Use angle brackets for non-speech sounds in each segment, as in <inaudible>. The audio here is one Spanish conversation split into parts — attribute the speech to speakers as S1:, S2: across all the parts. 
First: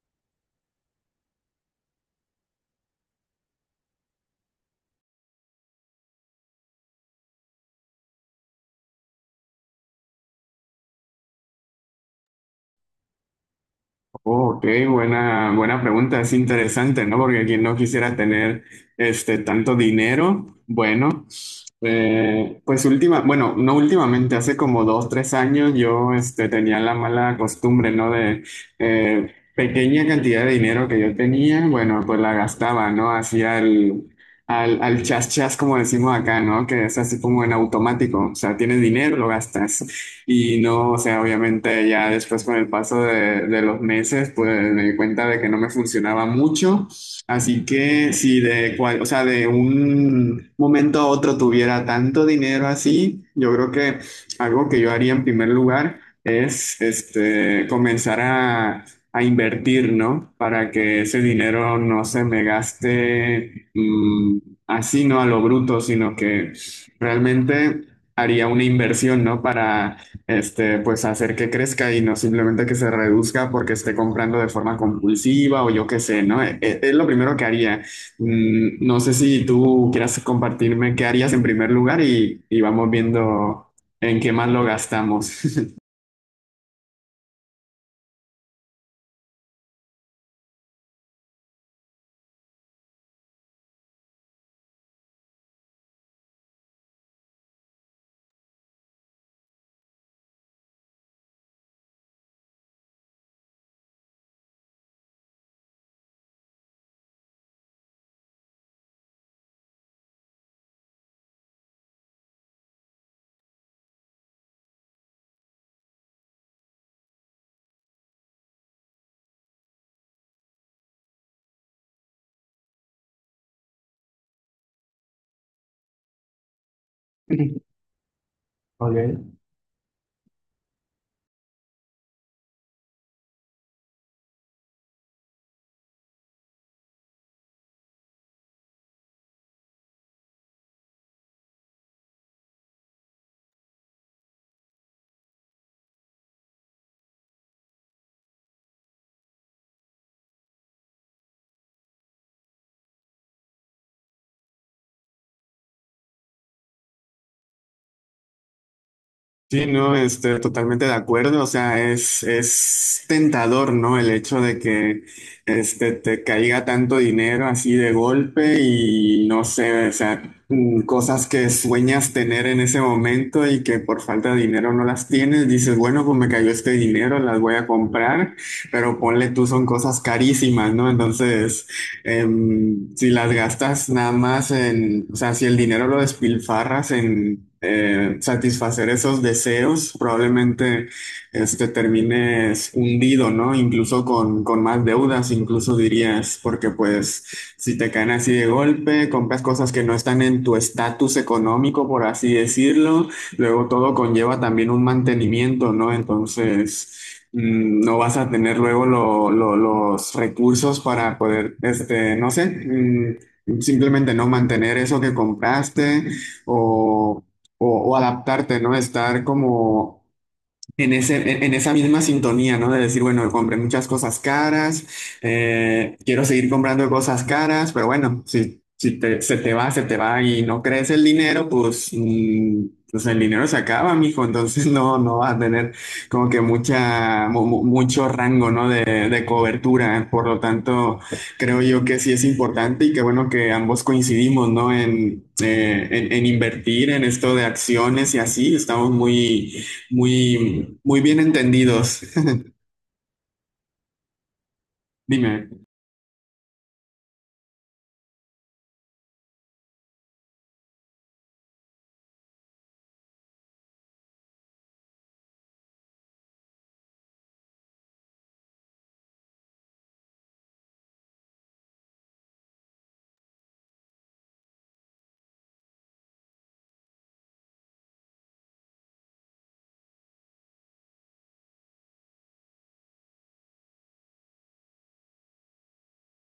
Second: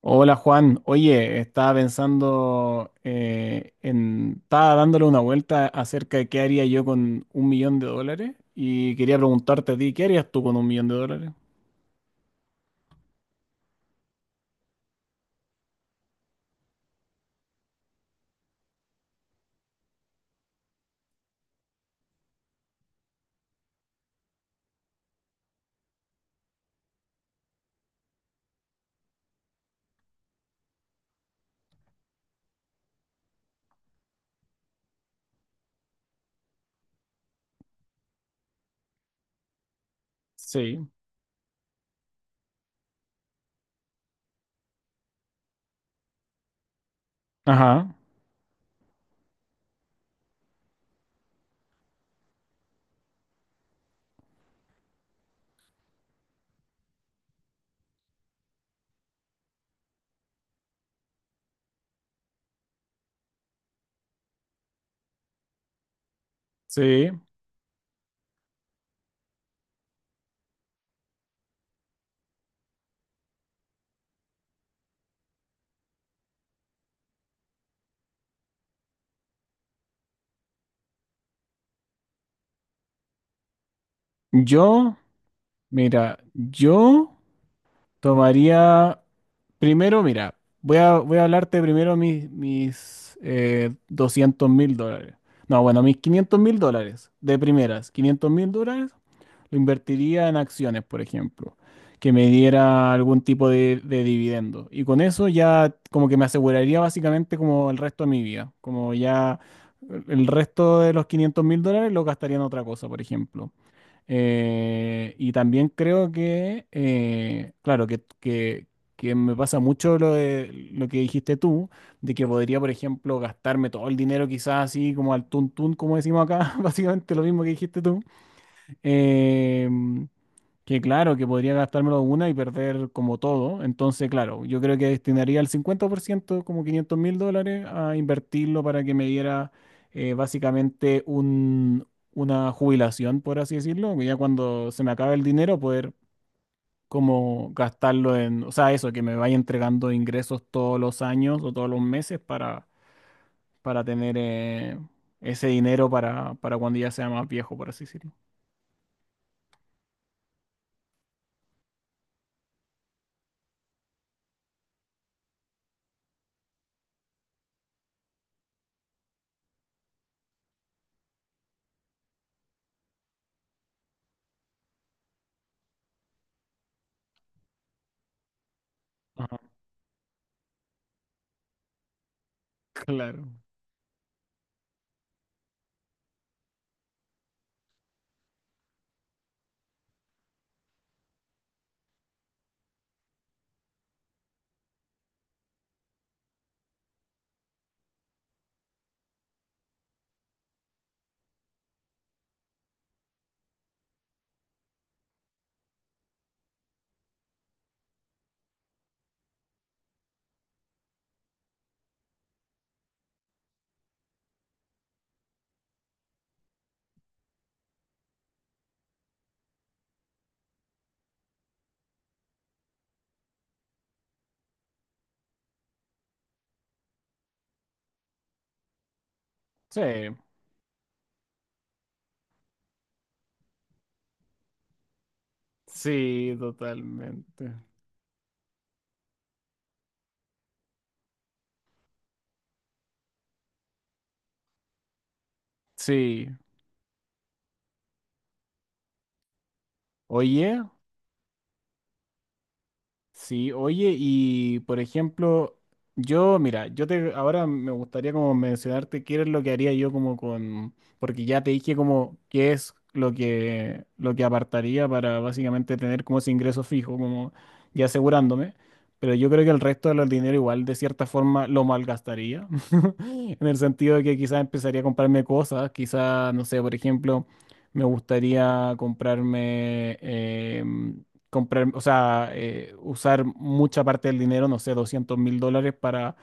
S1: Hola Juan, oye, estaba pensando estaba dándole una vuelta acerca de qué haría yo con un millón de dólares y quería preguntarte a ti, ¿qué harías tú con un millón de dólares?
S2: Ok, buena, buena pregunta, es interesante, ¿no? Porque quien no quisiera tener este tanto dinero, bueno, pues última, bueno, no últimamente, hace como 2, 3 años yo este, tenía la mala costumbre, ¿no? De pequeña cantidad de dinero que yo tenía, bueno, pues la gastaba, ¿no? Hacía al chas chas, como decimos acá, ¿no? Que es así como en automático, o sea, tienes dinero, lo gastas. Y
S1: Sí.
S2: no, o sea, obviamente ya después con el paso de los meses, pues me di cuenta de que no me funcionaba mucho. Así
S1: Ajá,
S2: que si o sea, de un momento a otro tuviera tanto dinero así, yo creo que algo que yo haría en primer lugar es este, comenzar a invertir, ¿no? Para que ese dinero no se me gaste así, no a lo bruto, sino que
S1: sí.
S2: realmente haría una inversión, ¿no? Para este, pues hacer que crezca y no simplemente que se reduzca porque esté comprando de forma compulsiva o yo qué sé, ¿no? Es, lo primero que haría. No sé si tú quieras compartirme qué harías en primer lugar y vamos viendo en qué más lo
S1: Yo,
S2: gastamos.
S1: mira, yo tomaría, primero, mira, voy a hablarte primero mis 200 mil dólares. No, bueno, mis 500 mil dólares, de primeras, 500 mil dólares. Lo invertiría en acciones, por ejemplo, que me diera algún tipo de dividendo. Y con eso ya como que me aseguraría básicamente como el resto de mi vida. Como ya el resto de los 500 mil dólares lo gastaría en otra cosa, por ejemplo. Y también creo que, claro, que me pasa mucho lo que dijiste tú, de que podría, por ejemplo, gastarme todo el dinero quizás así como al tuntún, como decimos acá, <laughs> básicamente lo mismo que
S2: <laughs>
S1: dijiste tú.
S2: Ok.
S1: Em, que claro, que podría gastármelo una y perder como todo. Entonces, claro, yo creo que destinaría el cincuenta por ciento, como 500 mil dólares, a invertirlo para que me diera eh, básicamente un, una jubilación, por así decirlo. Que Ya cuando se me acabe el dinero, poder como gastarlo en, o sea, eso, que me vaya entregando ingresos todos los años o todos los meses para tener ese dinero para cuando ya sea más viejo, por así decirlo.
S2: Sí, no, este, totalmente de acuerdo. O sea, es tentador, ¿no? El hecho de que este, te caiga tanto dinero así de golpe y no sé, o sea, cosas que sueñas tener en ese momento y que por falta de dinero no las tienes. Dices, bueno, pues me cayó este dinero, las voy a comprar, pero ponle
S1: Ajá,
S2: tú, son cosas carísimas, ¿no? Entonces si
S1: claro.
S2: las gastas nada más o sea, si el dinero lo despilfarras en satisfacer esos deseos, probablemente este, termines hundido, ¿no? Incluso con más deudas, incluso dirías, porque pues si te caen así de golpe, compras cosas que no están en tu estatus económico, por así decirlo. Luego todo conlleva también un mantenimiento, ¿no? Entonces, no vas a tener luego los recursos para poder, este, no sé, simplemente no mantener eso que compraste o, o adaptarte, ¿no? Estar como en ese, en esa misma sintonía, ¿no? De decir, bueno, compré muchas cosas caras, quiero seguir comprando cosas caras, pero bueno, si, si te-
S1: Sí,
S2: se te va y no crece el dinero, pues, pues el dinero se acaba, mijo, entonces <laughs> no, no vas a tener como
S1: sí,
S2: que mucha, mu-
S1: totalmente.
S2: mu- mucho rango, ¿no? De cobertura, por lo tanto, creo yo que sí es importante y que bueno que ambos coincidimos, ¿no? En
S1: Sí.
S2: invertir en esto de acciones y así, estamos muy
S1: Oye.
S2: muy, muy bien entendidos. <laughs>
S1: Sí, oye, y por
S2: Dime.
S1: ejemplo, yo, mira, yo te ahora me gustaría como mencionarte qué es lo que haría yo como con, porque ya te dije como qué es lo que apartaría para básicamente tener como ese ingreso fijo, como ya asegurándome, pero yo creo que el resto del dinero igual de cierta forma lo malgastaría, <laughs> en el sentido de que quizás empezaría a comprarme cosas, quizás, no sé, por ejemplo, me gustaría comprar, o sea, usar mucha parte del dinero, no sé, 200 mil dólares para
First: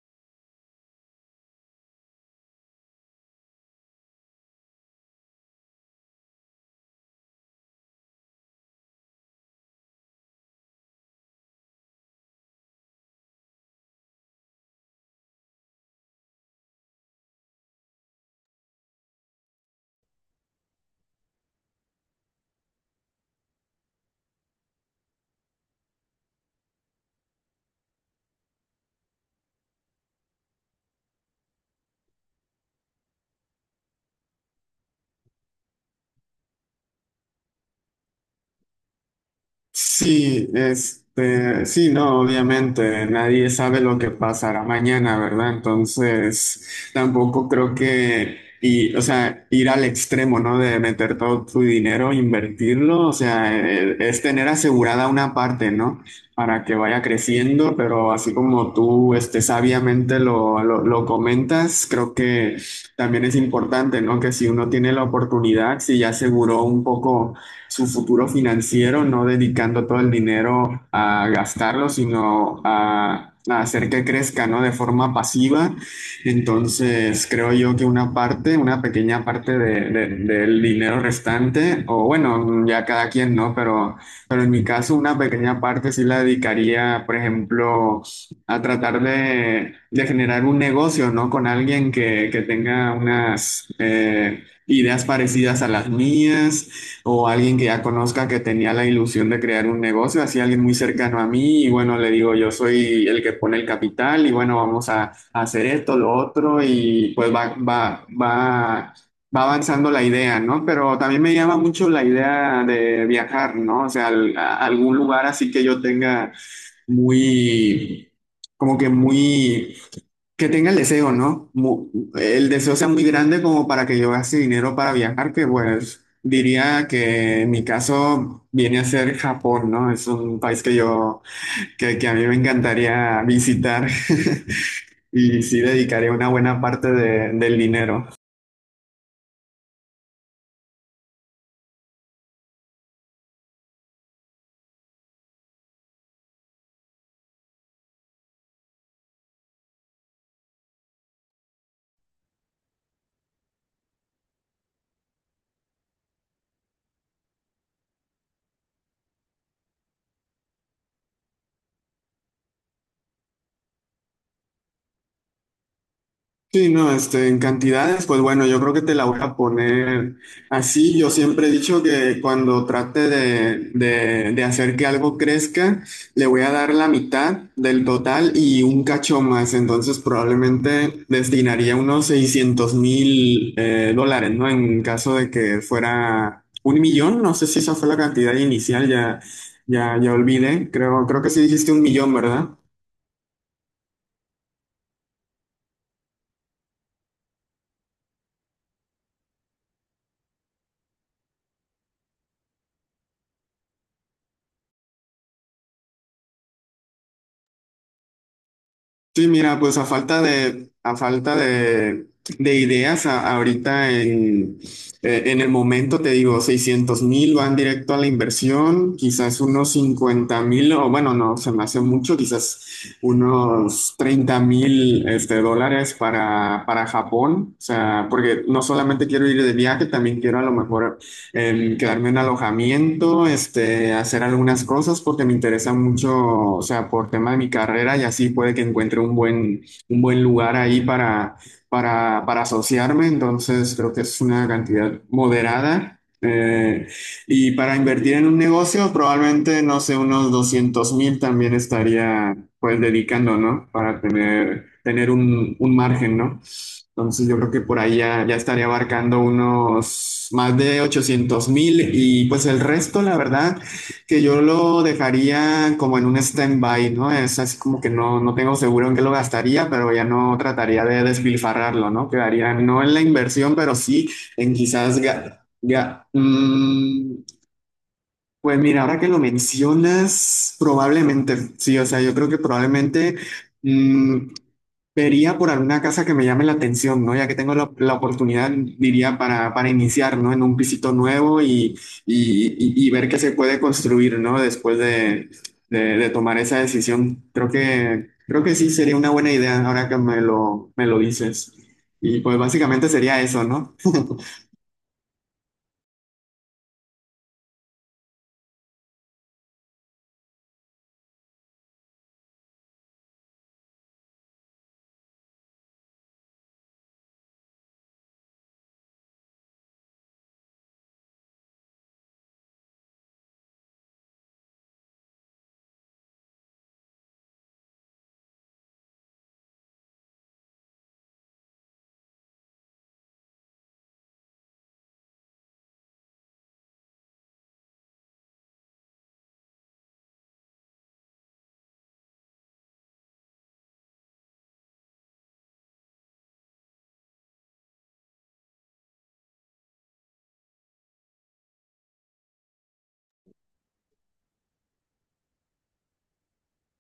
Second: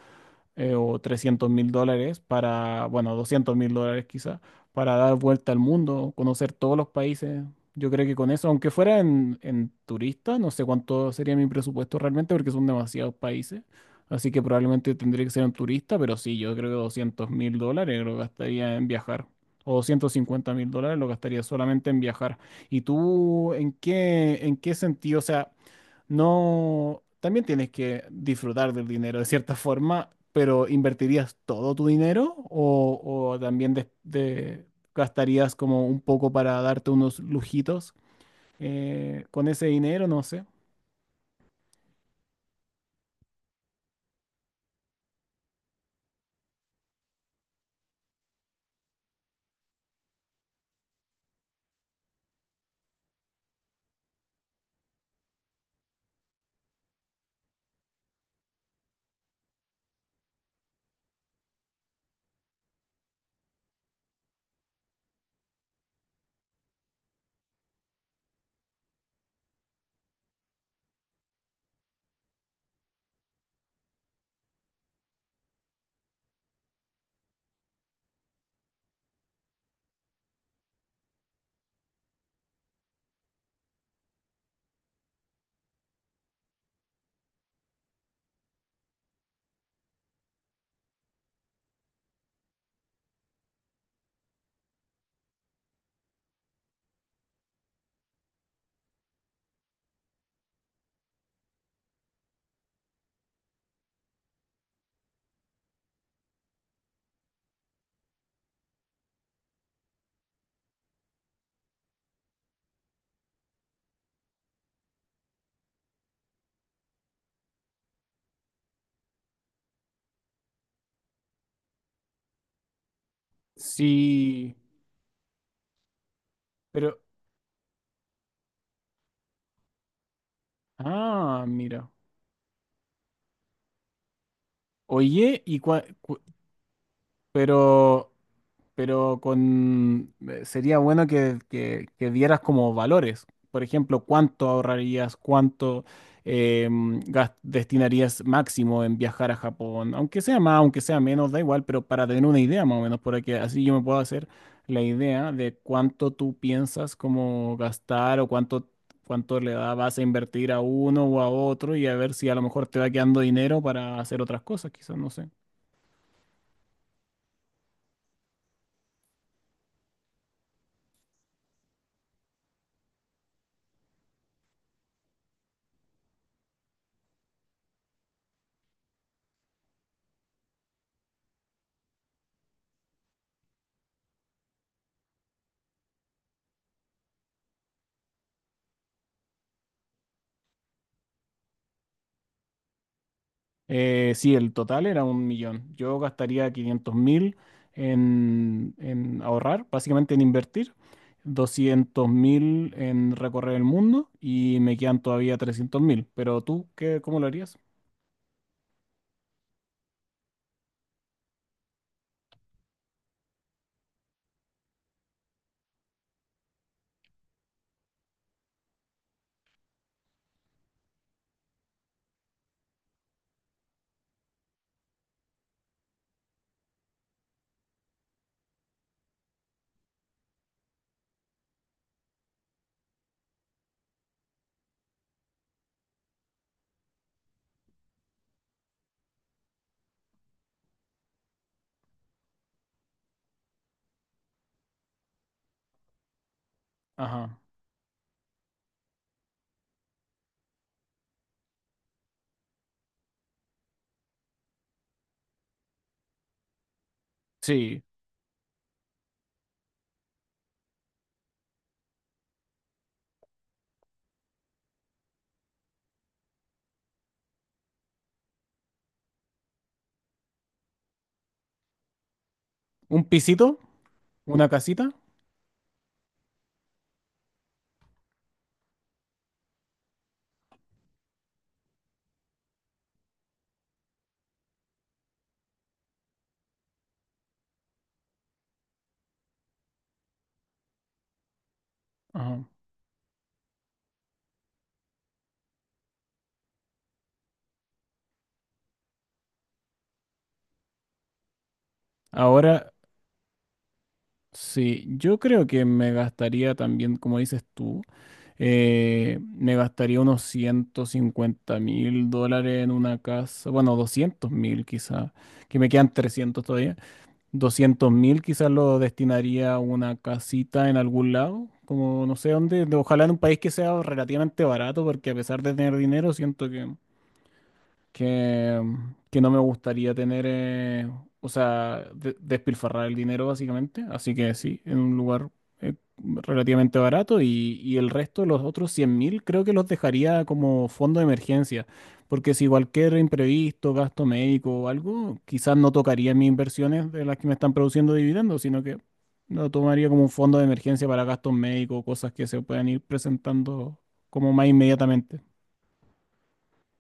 S1: o 300 mil dólares para, bueno, 200 mil dólares quizá, para dar vuelta al mundo, conocer todos los países. Yo creo que con eso, aunque fuera en turista, no sé cuánto sería mi presupuesto realmente porque son demasiados países. Así que probablemente tendría que ser un turista, pero sí, yo creo que 200 mil dólares lo gastaría en viajar. O 250 mil dólares lo gastaría solamente en viajar. ¿Y tú en qué sentido? O sea, no, también tienes que disfrutar del dinero de cierta forma, pero ¿invertirías todo tu dinero, o también gastarías como un poco para darte unos lujitos con ese dinero? No sé.
S2: Sí, este, sí, no, obviamente, nadie sabe lo que pasará mañana, ¿verdad? Entonces, tampoco creo o sea, ir al extremo, ¿no? De meter todo tu dinero, invertirlo, o sea, es tener asegurada una parte, ¿no? Para que vaya creciendo, pero así como tú, este, sabiamente lo comentas, creo que también es importante, ¿no? Que si uno tiene la oportunidad, si ya aseguró un poco su futuro financiero, no dedicando todo el dinero a gastarlo, sino a hacer que crezca, ¿no? De forma pasiva. Entonces, creo yo que una parte, una pequeña parte del dinero restante, o bueno, ya cada quien, ¿no? Pero en mi caso, una pequeña parte sí la dedicaría, por ejemplo, a tratar de generar un negocio, ¿no? Con alguien que tenga unas ideas parecidas a las mías o alguien que ya conozca que tenía la ilusión de crear un negocio, así alguien muy cercano a mí y bueno, le digo, yo soy el que pone el capital y bueno, vamos a hacer esto, lo otro y pues va avanzando la idea, ¿no? Pero también me llama mucho la idea de viajar, ¿no? O sea, a algún lugar así que yo tenga muy, como que muy. Que tenga el deseo, ¿no? El deseo sea muy grande como para que yo gaste
S1: Sí,
S2: dinero para viajar, que bueno, diría
S1: pero...
S2: que en mi caso viene a ser Japón, ¿no? Es un país que yo,
S1: Ah, mira.
S2: que, que a mí me encantaría visitar. <laughs> Y
S1: Oye,
S2: sí
S1: y cua-
S2: dedicaría
S1: cu-
S2: una buena parte del dinero.
S1: pero pero con sería bueno que dieras como valores. Por ejemplo, cuánto ahorrarías, cuánto eh, destinarías máximo en viajar a Japón, aunque sea más, aunque sea menos, da igual, pero para tener una idea más o menos, para que así yo me pueda hacer la idea de cuánto tú piensas como gastar cuánto le da, vas a invertir a uno o a otro y a ver si a lo mejor te va quedando dinero para hacer otras cosas, quizás, no sé.
S2: Sí, no, este, en cantidades, pues bueno, yo creo que te la voy a poner así. Yo siempre he dicho que cuando trate de hacer que algo crezca, le voy a dar la mitad del total y un cacho más. Entonces probablemente destinaría unos 600,000 dólares, ¿no? En caso de que fuera 1 millón, no sé si esa fue la cantidad inicial, ya, ya, ya olvidé. Creo que sí dijiste 1 millón, ¿verdad?
S1: Sí, el total era un millón. Yo gastaría 500 mil en ahorrar, básicamente en invertir, 200 mil en recorrer el mundo y me quedan todavía 300 mil. Pero tú, qué, ¿cómo lo harías?
S2: Sí, mira, pues a falta de ideas, ahorita en el momento, te digo, 600,000 van directo a la inversión, quizás unos 50,000, o bueno, no, se me hace mucho, quizás unos 30,000 este, dólares para, Japón, o sea, porque no solamente quiero ir de viaje, también quiero a lo mejor quedarme en alojamiento, este, hacer algunas cosas porque me interesa mucho, o sea, por tema de mi carrera y así puede que encuentre un buen, lugar ahí para asociarme, entonces creo que es una cantidad moderada.
S1: Ajá.
S2: Y para invertir en un negocio, probablemente, no sé, unos 200,000 también estaría pues dedicando, ¿no? Para tener un margen, ¿no? Entonces yo creo que por
S1: Sí,
S2: ahí ya, ya estaría abarcando unos más de 800,000 y pues el resto, la verdad, que yo lo dejaría como en un stand-by, ¿no? Es así como que no, no tengo seguro en qué lo gastaría, pero ya no trataría de despilfarrarlo, ¿no? Quedaría no en la
S1: un
S2: inversión,
S1: pisito,
S2: pero sí
S1: una
S2: en
S1: casita.
S2: quizás. Pues mira, ahora que lo mencionas, probablemente, sí, o sea, yo creo que probablemente. mm, Vería por alguna casa que me llame la atención, ¿no? Ya que tengo la oportunidad, diría, para iniciar, ¿no? En un pisito nuevo y,
S1: Ajá.
S2: y- y- y ver qué se puede construir, ¿no? Después de tomar esa decisión. Creo que sí sería una buena idea ahora que me lo dices. Y pues
S1: Ahora,
S2: básicamente sería eso, ¿no? <laughs>
S1: sí, yo creo que me gastaría también, como dices tú, me gastaría unos 150 mil dólares en una casa, bueno, 200 mil quizá, que me quedan 300 todavía. Doscientos mil quizás lo destinaría a una casita en algún lado, como no sé dónde, ojalá en un país que sea relativamente barato, porque a pesar de tener dinero, siento que, que no me gustaría tener, o sea, despilfarrar el dinero básicamente. Así que sí, en un lugar relativamente barato y el resto, los otros 100 mil, creo que los dejaría como fondo de emergencia. Porque si cualquier imprevisto, gasto médico o algo, quizás no tocaría mis inversiones de las que me están produciendo dividendos, sino que lo tomaría como un fondo de emergencia para gastos médicos, cosas que se puedan ir presentando como más inmediatamente.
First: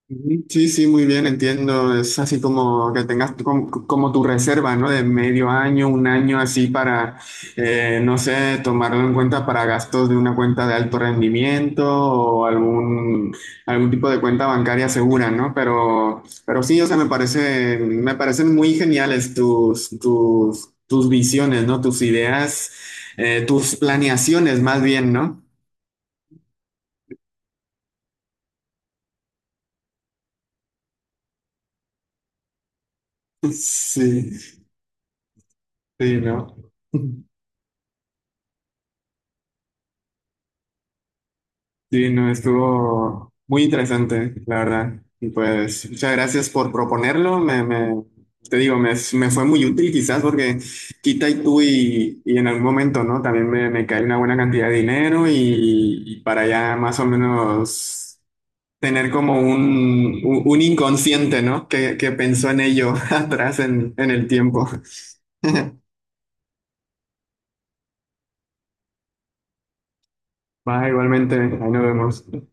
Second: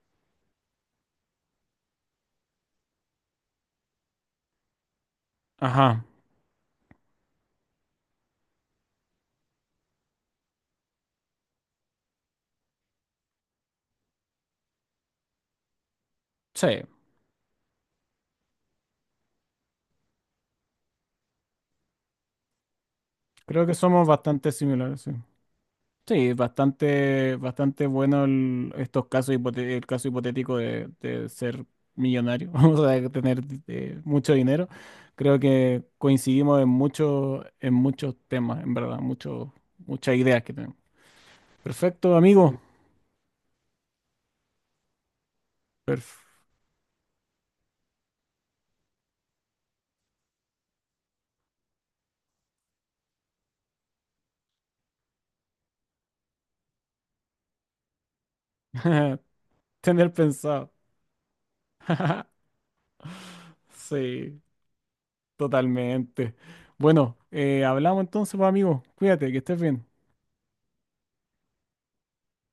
S2: Ujú. Sí, sí, muy bien, entiendo. Es así como que tengas como, tu reserva, ¿no? De medio año, un
S1: Ajá.
S2: año así para, no sé, tomarlo en cuenta para gastos de una cuenta de alto rendimiento o algún tipo de cuenta bancaria segura, ¿no? Pero sí,
S1: Sí.
S2: o sea, me parece, me parecen muy geniales tus, tus visiones, ¿no? Tus ideas,
S1: Creo que
S2: tus
S1: somos bastante
S2: planeaciones más
S1: similares,
S2: bien,
S1: sí.
S2: ¿no?
S1: Sí, bastante, bastante bueno estos casos, el caso hipotético de ser millonario, <laughs> vamos a tener
S2: <laughs>
S1: mucho
S2: Sí,
S1: dinero. Creo que
S2: sí, ¿no?
S1: coincidimos
S2: <laughs>
S1: en muchos temas, en verdad, mucho, muchas ideas que tenemos.
S2: Sí,
S1: Perfecto,
S2: no,
S1: amigo.
S2: estuvo muy interesante, la verdad. Y pues muchas
S1: Perf-
S2: gracias por proponerlo. Te digo, me fue muy útil quizás porque quita y tú y en algún momento, ¿no? También me cae una buena cantidad de dinero y para ya más o menos tener
S1: <laughs>
S2: como
S1: Tener
S2: un, un
S1: pensado.
S2: inconsciente, ¿no? Que
S1: <laughs>
S2: pensó en ello <laughs> atrás en el
S1: Sí,
S2: tiempo.
S1: totalmente. Bueno, hablamos entonces, pues, amigo. Cuídate, que estés bien.
S2: Va, igualmente, ahí nos vemos.